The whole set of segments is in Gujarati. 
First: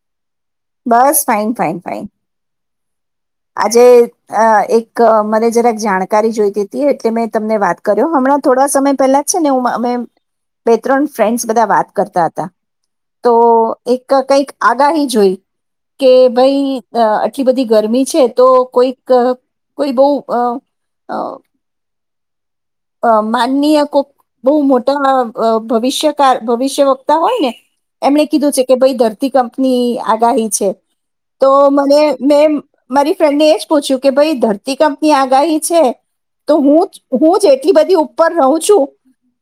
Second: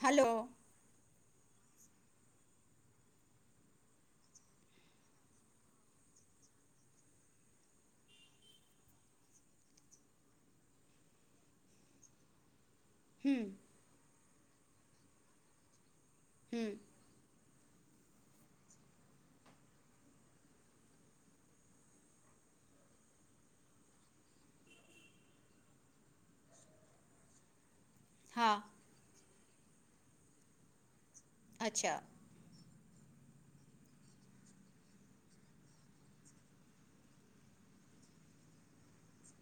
હલો બસ ફાઇન ફાઇન ફાઇન આજે એક મને જરાક જાણકારી જોઈતી હતી એટલે મેં તમને વાત કર્યો હમણાં થોડા સમય પહેલા છે ને હું અમે બે ત્રણ ફ્રેન્ડસ બધા વાત કરતા હતા હમ કઈક આગાહી જોઈ કે, હમ ભાઈ આટલી બધી ગરમી છે. તો કોઈક કોઈ બહ અ માનનીય કોક બહુ મોટા ભવિષ્ય કાર ભવિષ્ય વક્તા હોય ને એમણે કીધું હા છે. કે ભાઈ દર કંપની આગાહી છે. તો અચ્છા મને મે મારી ફ્રેન્ડને એ જ પૂછ્યું કે ભાઈ ધરતી કંપની આગાહી છે. તો હું હું જેટલી બધી ઉપર રહું છું.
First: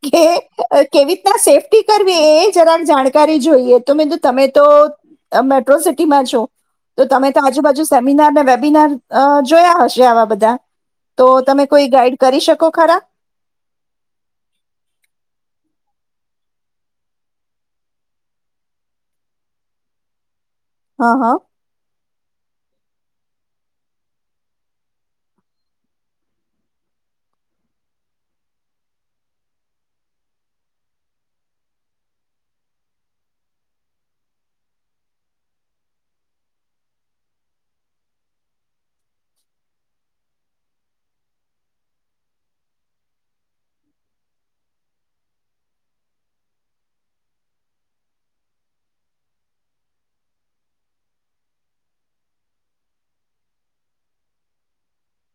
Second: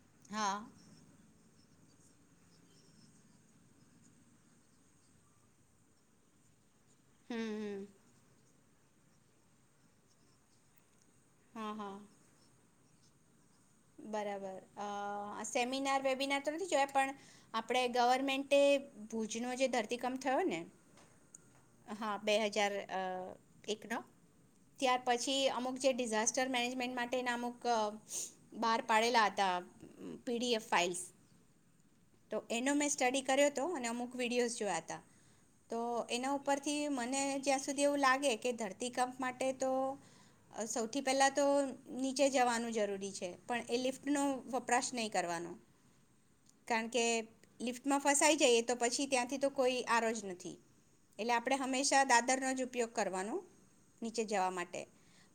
કે, હા કેવી રીતના સેફ્ટ કરવી એ જરા જાણકારી જોઈએ, તો મીુ તમે તો મેટ્રો સિટી માં છો. તો તમે તો હમ આજુબાજુ હમ સેમિનાર ને બિનાર જોયા હશે આવા બધા તો તમે હા કોઈ હા ગાઈડ કરી શ કો ખરા બરાબર અ સેમિનાર વેમિનાર તો નથી જોયા પણ આપણે ગવર્મેન્ટે ભુજનો જે ધરતીકંપ થયો ને હા હા હા બે હજાર અ એકનો ત્યાર પછી અમુક જે ડિઝાસ્ટર મેનેજમેન્ટ માટેના અમુક અ બહાર પાડેલા હતા પીડીએફ ફાઇલ્સ તો એનો મેં સ્ટડી કર્યો હતો અને અમુક વિડીયોઝ જોયા હતા તો એના ઉપરથી મને જ્યાં સુધી એવું લાગે કે ધરતીકંપ માટે તો સૌથી પહેલાં તો નીચે જવાનું જરૂરી છે પણ એ લિફ્ટનો વપરાશ નહીં કરવાનો કારણ કે લિફ્ટમાં ફસાઈ જઈએ તો પછી ત્યાંથી તો કોઈ આરો જ નથી એટલે આપણે હંમેશા દાદરનો જ ઉપયોગ કરવાનો નીચે જવા માટે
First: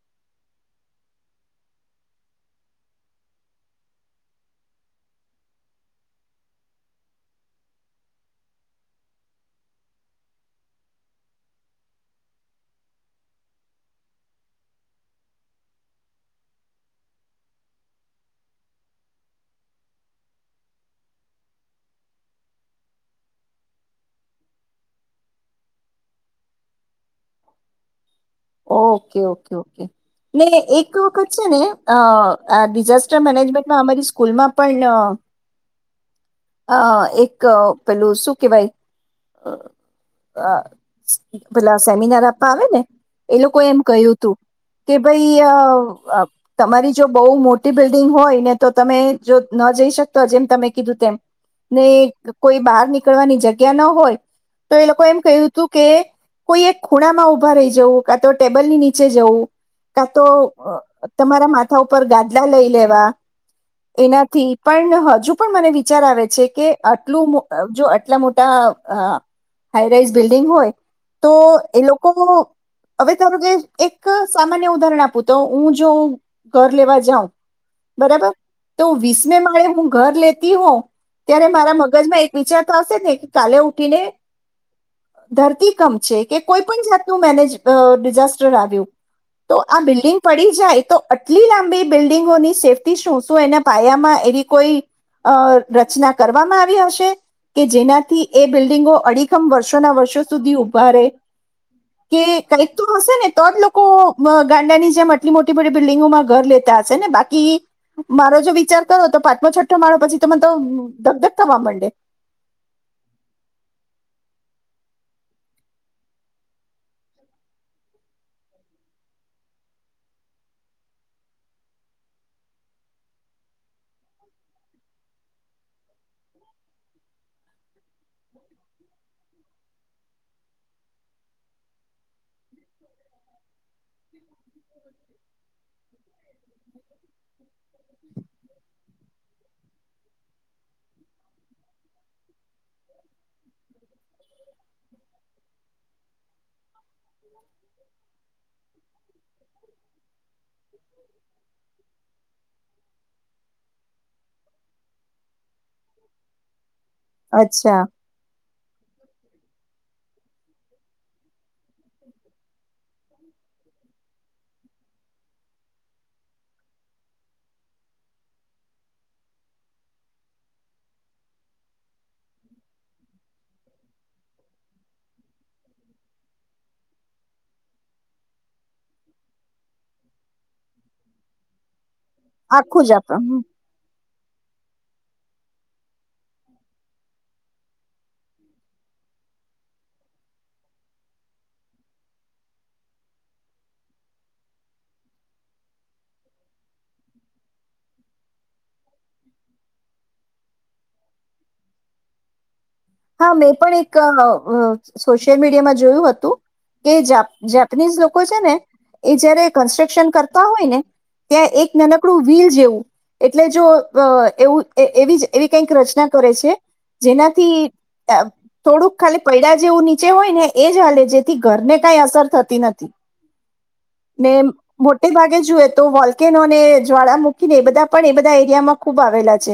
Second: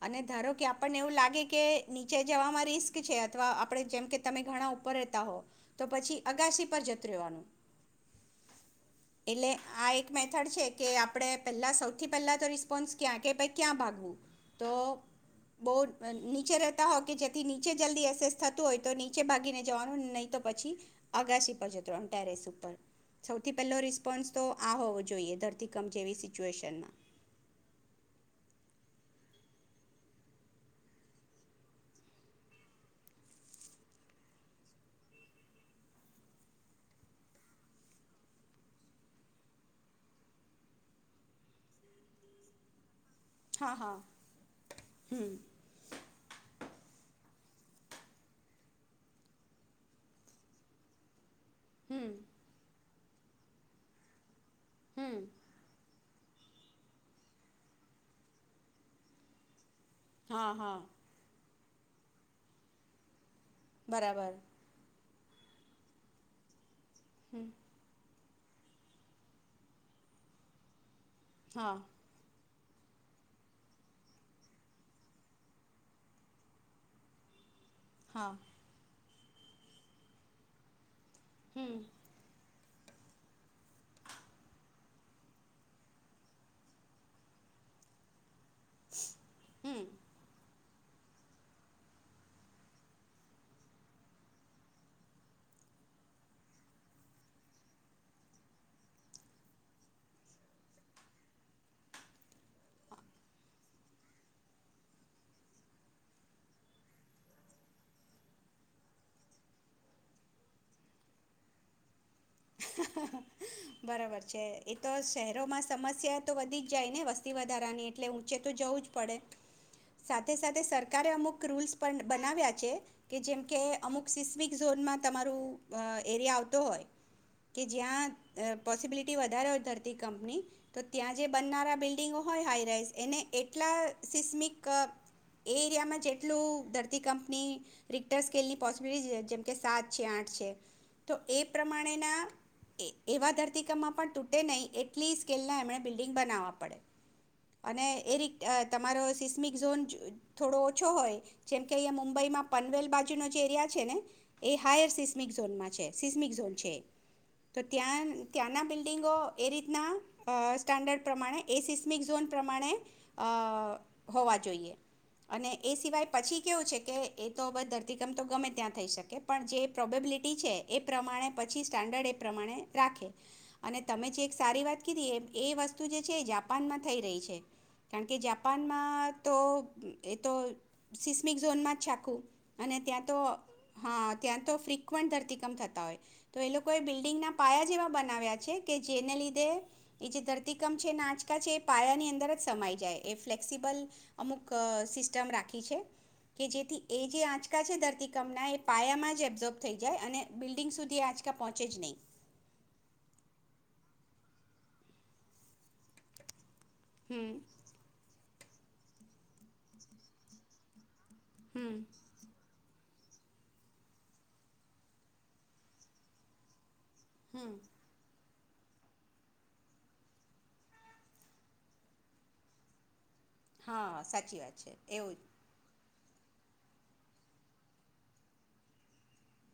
અને ધારો કે આપણને એવું લાગે કે નીચે જવામાં રિસ્ક છે અથવા આપણે જેમ કે તમે ઘણા ઉપર રહેતા હો તો પછી અગાસી પર જતું રહેવાનું એટલે આ એક મેથડ છે કે આપણે પહેલા સૌથી પહેલા તો રિસ્પોન્સ ક્યાં કે ભાઈ ક્યાં ભાગવું તો બો નીચે રહેતા હો કે જેથી છે જલ્દી એસેસ થતું હોય તો નીચે ભાગીને જવાનું નહી તો પછી અગાસી પર જતું રેવાનું ટેરેસ ઉપર સૌથી પહેલો રિસ્પોન્સ તો આ હોવો જોઈએ ધરતીકમ જેવી સિચ્યુએશનમાં ઓકે ઓકે ઓકે ને એક વખત છે ને અ આ ડિઝાસ્ટર મેનેજમેન્ટમાં અમારી સ્કૂલમાં પણ અ એક પેલું શું કેવાય અ પેલા સેમિનાર આપવા આવે ને એ લોકો હા એમ હા કહ્યું હતું કે ભાઈ અ તમારી જો બોહ મોટી બિલ્ડિંગ હોય ને તો તમે જો ન જઈ શકતો જેમ તમે કીધું તેમ ને હમ કોઈ બહાર નીક નીકળવાની જગ્યા ન હોય તો એ લોકો હમ એમ કહ્યું હતું કે કોઈ એક ખૂણામાં ઉભા રહી જવું કા તો ટેબલ ની નીચે જવું કા તો હા હા તમારા મા થા ઉપર ગાદલા લઈ લેવા બરાબર એનાથી પણ હજુ પણ મને વિચાર આવે છે કે આટલું હમ જો આટલા મોટા [unintelligible] તો હા એ લોકો હવે તારું કે એક સામાન્ય ઉદાહરણ આપું તો હું જો ઘર લેવા જાઉં. બરાબર હા તો વીસ. મેં મારે હું ઘર લેતી હો. ત્યારે હમ મારા મગજ માં એક વિચાર. ને કાલે ઉઠીને ધરતી કમ છે કે કોઈ પણ જાતનું મેનેજ. અ ડિઝાસ્ટર આવ્યું. તો હમ આ બિલ્ડિંગ પડી જાય. તો આટલી લાંબી બિલ્ડિંગોની સેફ્ટી શું શું એના પાયામાં એવી કોઈ અ રચના કરવામાં આવી હશે કે જેનાથી એ બિલ્ડિંગો અડીખમ વર્ષોના વર્ષો સુધી ઉઊભા રહે કે. કંઈક તો હશે ને તો જ લોકો ગાંડાની જેમ આટલી મોટી મોટી બિલ્ડીિંગોમાં ઘર લેતા હશે ને બાકી મારો જો વિચાર કરો તો પાંચમો છઠ્ઠો માળો પછી તને તો ધક ધક થવા માંડે. બરાબર છે એ તો શહેરોમાં સમસ્યા તો વધી જ જાય ને વસ્તી વધારાની એટલે ઊંચે તો જવું જ પડે સાથે સાથે સરકારે અમુક રૂલ્સ પણ બનાવ્યા છે કે જેમકે અમુક સિસ્મિક ઝોનમાં તમારું એરિયા આવતો હોય. કે જ્યાં પોસિબિલિટી વધારે હોય ધરતી કંપની તો ત્યાં જે બનનારા બિલ્ડિંગો હોય હાઈરાઈસ એને એટલા સિસમિક એ એરિયામાં જેટલું ધરતી કંપની રિક્ટર સ્કેલની પોસિબિલિટી જેમકે સાત છે આઠ છે તો એ પ્રમાણે. એવા ધરતી કમાં પણ તૂટે નહીિ એટલી સ્કેલ ના એમણે બિલ્ડિંગ બનાવવા પડે. અને એ રી તમારો સિસ્મિક ઝોન થોડો ઓછો હોય જેમકે અહીયા મુંબઈમાં પનવેલ બાજુનો જે એરિયા. છે ને એ હાઈર સિસ્મિક ઝોન માં છે સિસ્મિક ઝોન છે. તો અચ્છા ત્યાં ત્યાંના બિલ્ડિંગો. એ રીતના સ્ટાન્ડર્ડ પ્રમાણે એ સિસ્મિક ઝોન પ્રમાણે હોવા જોઈએ અને એ સિવાય પછી કેવું છે કે એ તો બ ધરતીકમ તો ગમે ત્યાં થઈ શકે પણ જે પ્રોબેબિલિટી છે એ પ્રમાણે પછી. સ્ટાન્ડર્ડ એ પ્રમાણે રાખે અને તમે જે એક સારી વાત કીધી એ એ વસ્તુ જે છે એ જાપાનમાં થઈ રહી છે કારણ કે જાપાનમાં તો એ તો સિસ્મિક ઝોનમાં જા. ખું અને આખું જ ત્યાં તો આપણ હા. ત્યાં તો ફ્રિકવન્ટ ધરતીકમ થતા હોય. તો એ લોકોએ બિલ્ડિંગના પાયા જેવા બનાવ્યા છે કે જેને લીધે એ જે ધરતીકંપ છે એના આંચકા છે એ પાયાની અંદર જ સમાઈ જાય એ ફ્લેક્સિબલ અમુક સિસ્ટમ રાખી છે કે જેથી એ જે આંચકા છે ધરતીકપના એ પાયામાં જ એબ્ઝોર્બ થઈ જાય અને બિલ્ડિંગ સુધી આંચકા. પહોંચે જ નહીં. હા મેં પણ એક સોશિયલ મીડિયામાં જોયું હતું. કે જાપ હમ જાપનીઝ લોકો છે ને. એ જયારે કન્સ્ટ્રક્શન કરતા હોય ને. ત્યાં એક હમ નનકડું વ્હીલ જેવું. એટલે જો એવું એવી જ એવી કઈક રચના કરે છે. હમ જેનાથી. થોડુંક ખાલી પૈડા જેવું નીચે હોય ને એ જ હાલે જેથી ઘરને કઈ અસર થતી નથી. હા ને સાચી વાત છે મોટે એવું જ ભાગે જોુય તો વોલ. નોને જ્વાળામુખીને એ બધા પણ એ બધા એરિયામાં ખુબ આવેલા છે.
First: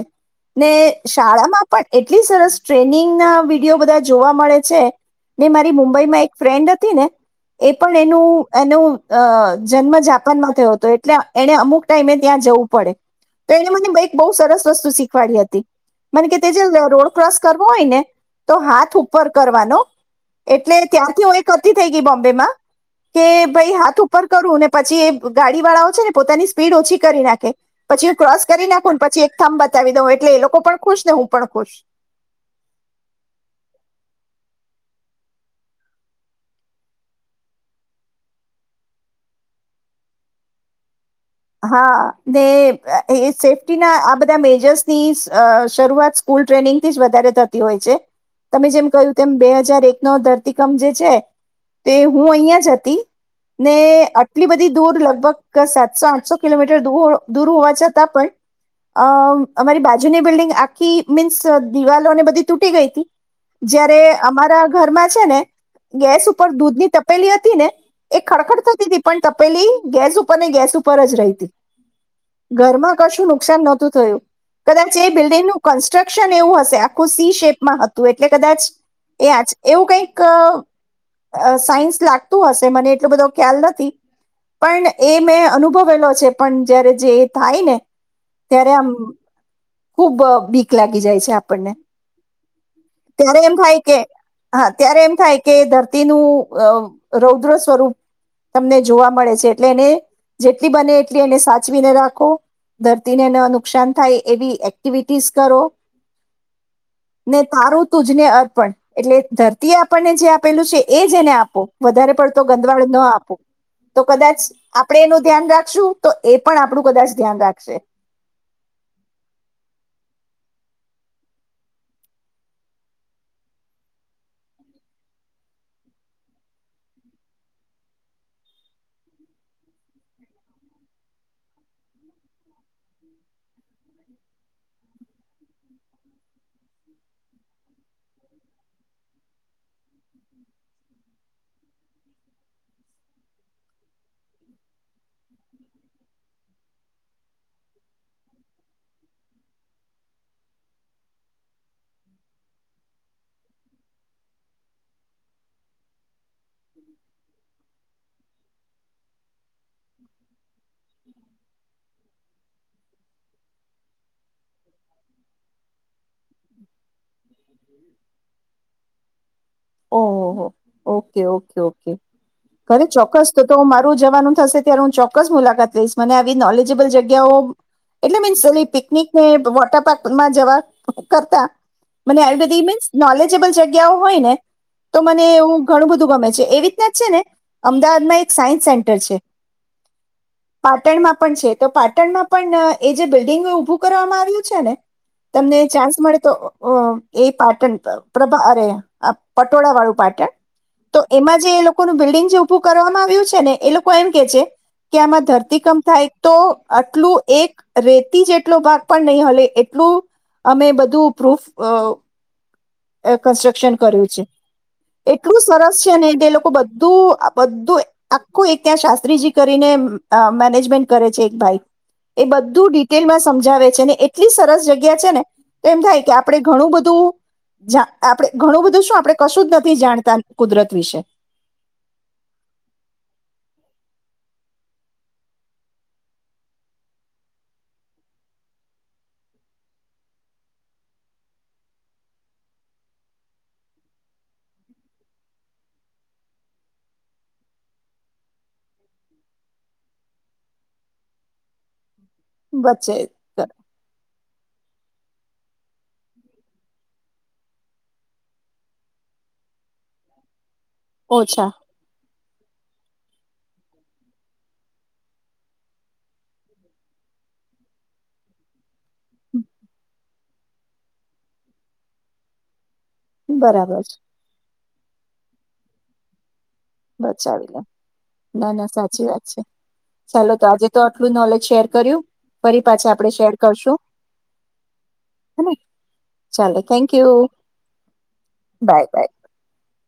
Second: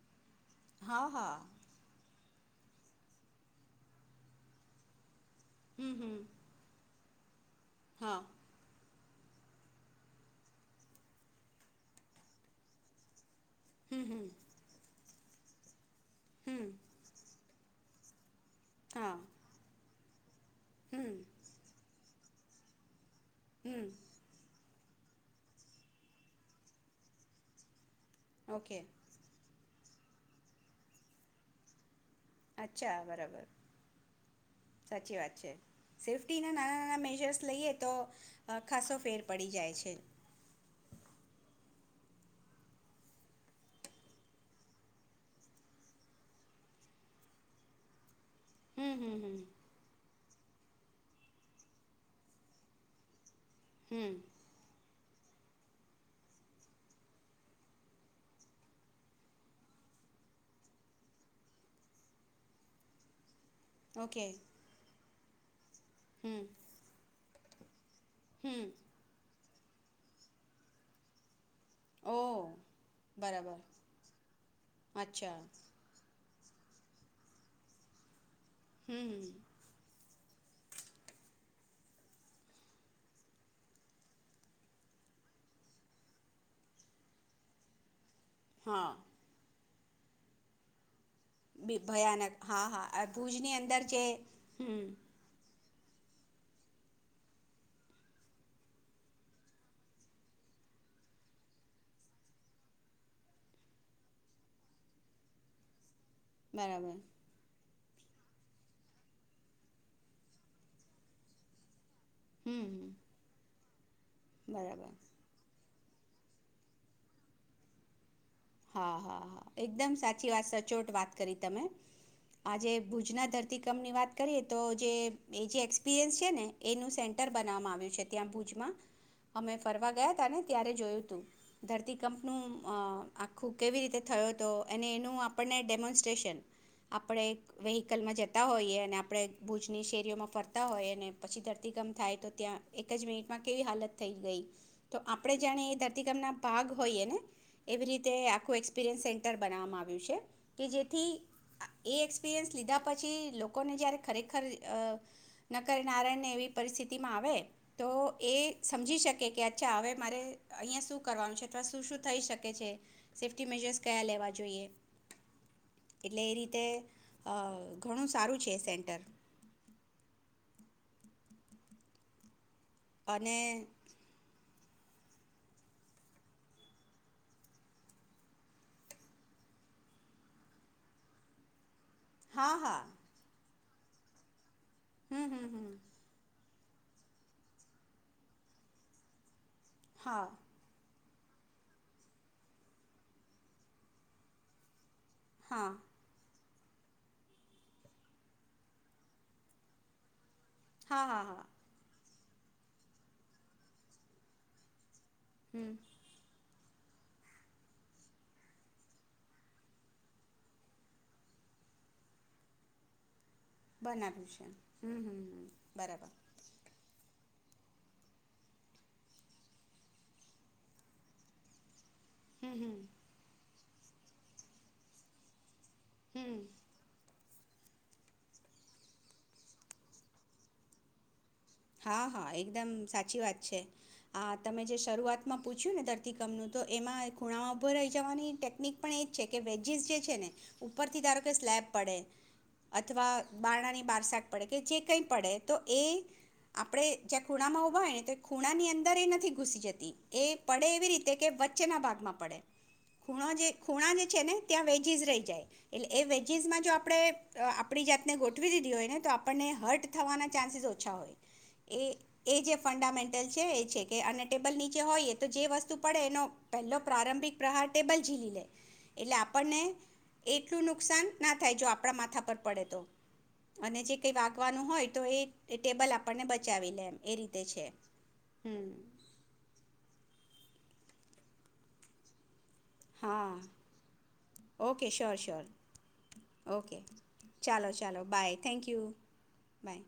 ને હા હા શાળામાં પણ એટલી સરસ. ટ્રેનિંગ. ના વિડીયો બધા જોવા મળે છે. ને મારી હમ મુંબઈ હમ માં એક ફ્રેન્ડ હતી ને. એ પણ હા એનું એનું. અ જન્મ જાપાનમાં થયો હતો એટલે એને અમુક ટાઈમે ત્યાં જવું પડે. તો હમ એક હમ બહુ સરસ વસ્તુ શીખ ફળી હતી. મને કે તે હમ જે રોડ ક્રોસ કરવો હોય ને તો હાથ હા ઉપર કરવાનો એટલે હમ ત્યારથી હ એક નથી થઈ ગઈ બોમ્બેમાં. [inaudible] કે ભાઈ હમ હાથ ઉપર કરું ને પછી એ ગાડી વાળાઓ છે ને પોતાની સ્પીડ ઓછી કરી નાખે. પછી ક્રોસ કરી ઓકે નાખું પછી એક થં બતાવી દં હોય એટલે એ લોકો પણ ખુશ ને હું પણ ખુશ. અચ્છા બરાબર સાચી વાત છે સેફ્ટી ના નાના નાના મેજર્સ લઈએ તો ખાસો ફેર પડી જાય છે. હા ને એ સેફ્ટીના આ બધા મેજર્સની શરૂઆત સ્કૂલ ટ્રેનિંગથી જ વધારે થતી હોય છે. તમે જેમ હમ કહ્યું હમ તેમ હમ બે હજાર એક નો ધરતીકમ જે છે તે હું અહિયાં જ હતી. ને હમ આટલી બધી દૂર લ બ કસ ચ સમ પાચસો કિલોમીટર દૂર હોવા છતાં પણ અમ અમારી બાજુની બિલ્ડિંગ આખી મીન્સ દિવાલોને બધી તૂટી ગઈ હતી. જયારે ઓકે અમારા ઘરમાં છે ને. ગેસ હમ ઉપર દૂધ ની તપેલી હતી. ને. એ હમ ખડખડ થતી હતી પણ પેલી ગેસ ઉપર ને ગેસ ઉપર ઉપ પર જ ર રહેતી. ઓ ઘરમાં કશું બરાબર નુકસાન નહોતું થયું કદાચ એ અચ્છા બિલ્ડિંગનું કન્સ્ટ્રક્શન એવું હશે આખું સી શેપમાં હતું. એટલે કદાચ હમ એ હમ આજ એવું કઈ એક અ સાઇન્સ લાગતુ હશે મને એટલો બભો ખ્યાલ નથી પણ એ મે ઉભવેલો છે પણ જયારે જે થાય ને ત્યારે આમ હા ખુબ બીક લાગી જાય છે આપણને ભયાનક હા હા ત્યારે ભુજની એમ થાય અંદર કે છે હા હમ્મ ત્યારે એમ થાય કે ધરતીનું અ રૌદ્ર સ્વરૂપ તમને જોવા મળે છે એટલે એને જેટલી બને એટલી એને સાચવીને રાખો ધરતીનેને નુકસાન થાય એવી એક્ટિવિટીસ કરો બરાબર ને તારું તુજને અર્પણ એટલે ધરતી આપણને જે આપેલું છે એ જે એને આપો. વધારે પડતો હમ ગંધવાળ હમ ન આપો. તો કદાચ બરાબર આપડે એનું ધ્યાન રાખશું તો એ પણ આપણું કદાચ ધ્યાન રાખશે. હા હા હા એકદમ સાચી વાત સચોટ વાત કરી તમે આજે ભુજના ધરતીકંપની વાત કરીએ તો જે એ જે એક્સપિરિયન્સ છે ને એનું સેન્ટર બનાવવામાં આવ્યું છે ત્યાં ભુજમાં અમે ફરવા ગયા હતા ને ત્યારે જોયું હતું ધરતીકંપનું અ આખું કેવી રીતે થયો તો અને એનું આપણને ડેમોન્સ્ટ્રેશન આપણે વ્હિકલમાં જતા હોઈએ અને આપણે ભુજની શેરીઓમાં ફરતા હોઈએ અને પછી ધરતીકામ થાય તો ત્યાં એક જ મિનિટમાં કેવી હાલત થઈ ગઈ તો આપણે જાણે એ ધરતીકપના ભાગ હોઈએ ને એવી રીત એ આખું એક્સપિરિયન્સ સેન્ટર બનાવવામાં આવ્યું છે કે જેથી એ એક્સપિરિયન્સ લીધા પછી લોકોને જ્યારે ખરેખર ન કરનારાયને એવી પરિસ્થિતિમાં આવે તો એ સમજી શકે કે અચ્છા હવે મારે અહીંયા શું કરવાનું છે અથવા શું શું થઈ શકે છે. સેફ્ટી મેજર્સ કયા લેવા જોઈએ એટલે એ રીતે અ ઘણું સારું છે એ સેન્ટર. ઓહો ઓકે ઓકે ઓકે. કરે ચોક્કસ અને તો તો મારું જવાનું થશે. ત્યાર હું ચોક્કસ મુલાકાત લઈશ મને આવી નોલેજેબલ જગ્યાઓ એટલે મીન્સ પિકનિકને વોટર પાર્કમાં જવા કરતા મને આવી હા બધી હા મીન્સ નોલેજબલ જગ્ ગ્યાં હોય ને તો મને હમ હમ એવું હમ ઘણું બધું ગમે છે એવી છે ને અમદાવાદમાં એક સાયન્સ સેન્ટર છે. હા પાટણમાં પણ છે તો પાટણમાં પણ એ જે બિલ્ડિંગ ઉભું કરવામાં આવ્યું છે ને તમને હા ચાન્સ મળે તો એ પાટણ પ્રભા અરે આ પટોળા વાળું પાટણ. તો હા હા એમાં હા જે એ લોકોનું બિલ્ડિંગ જે ઉભું કરવામાં આવ્યું છે ને એ લોકો એમ કે છે કે આમાં હમ ધરતીકંપ થાય તો આટલું એક રેતી જેટલો ભાગ પણ નહી હલે એટલું અમે બધું પ્રૂફ અ વ. એક કન્સ્ટ્રક્શન કર્યું છે બનાવ્યું હમ હમ એટલું હમ સરસ છે ને બરાબર એ લોકો બધું આ બધું આખું એક ત્યાં શાસ્ત્રીજી કરીને આ મેનેજમેન્ટ કરે છે એક ભાઈ. એ હમ બધું હમ ડિટેલમાં સમજાવે છેને એટલી સરસ જગ્યા છે ને. એમ થાય કે આપડે હમ ઘણું બધું જા આપણે ઘણું બધું શું આપણે કશું જ નથી જાણતા કુદરત વિશે. હા હા એકદમ સાચી વાત છે આ તમે જે શરૂઆતમાં પૂછ્યું ને ધરતીકમનું તો એમાં ખૂણામાં ઊભા રહી જવાની ટેકનિક પણ એ જ છે કે વેજીિસ જે છે ને ઉપરથી ધારો કે સ્લેૅબ પડે અથવા બારણાની બાર શાક પડે કે જે કંઈ પડે તો એ આપણે જ્યાં ખૂણામાં ઊભા હોય ને તો ખૂણાની અંદર એ નથી ઘૂસી જતી એ પડે એવી રીતે કે વચ્ચેના ભાગમાં પડે વચ્ચે ખૂણો ખૂણા જે છે ને ત્યાં વેજીસ રહી જાય એટલે એ વેજીસમાં જો આપણે આપણી જાતને ગોઠવી દીધી હોય ને તો આપણને હર્ટ થવાના ચાન્સીસ ઓછા હોય ઓછા એ એ જે ફંડામેન્ટલ છે એ છે કે અને ટેબલ નીચે હોઈએ તો જે વસ્તુ પડે એનો પહેલો પ્રારંભિક પ્રહાર ટેબલ ઝીલી લે એટલે આપણને એટલું નુકસાન ના થાય જો આપણા માથા પર પડે તો અને બરાબર જે છે કઈ વાગવાનું હોય તો એ ટેબલ આપ [unintelligible] બચાવી લે ના હમ ના સાચી વાત છે ચાલો તો આજે તો [unintelligible] નોલેજ શેર કર્યું ફરી પાછા આપણે હા શેર કરશું ઓકે શ્યોર શ્યોર હેને ચાલો ઓકે થેન્ક યુ ચાલો ચાલો bye thank you bye bye by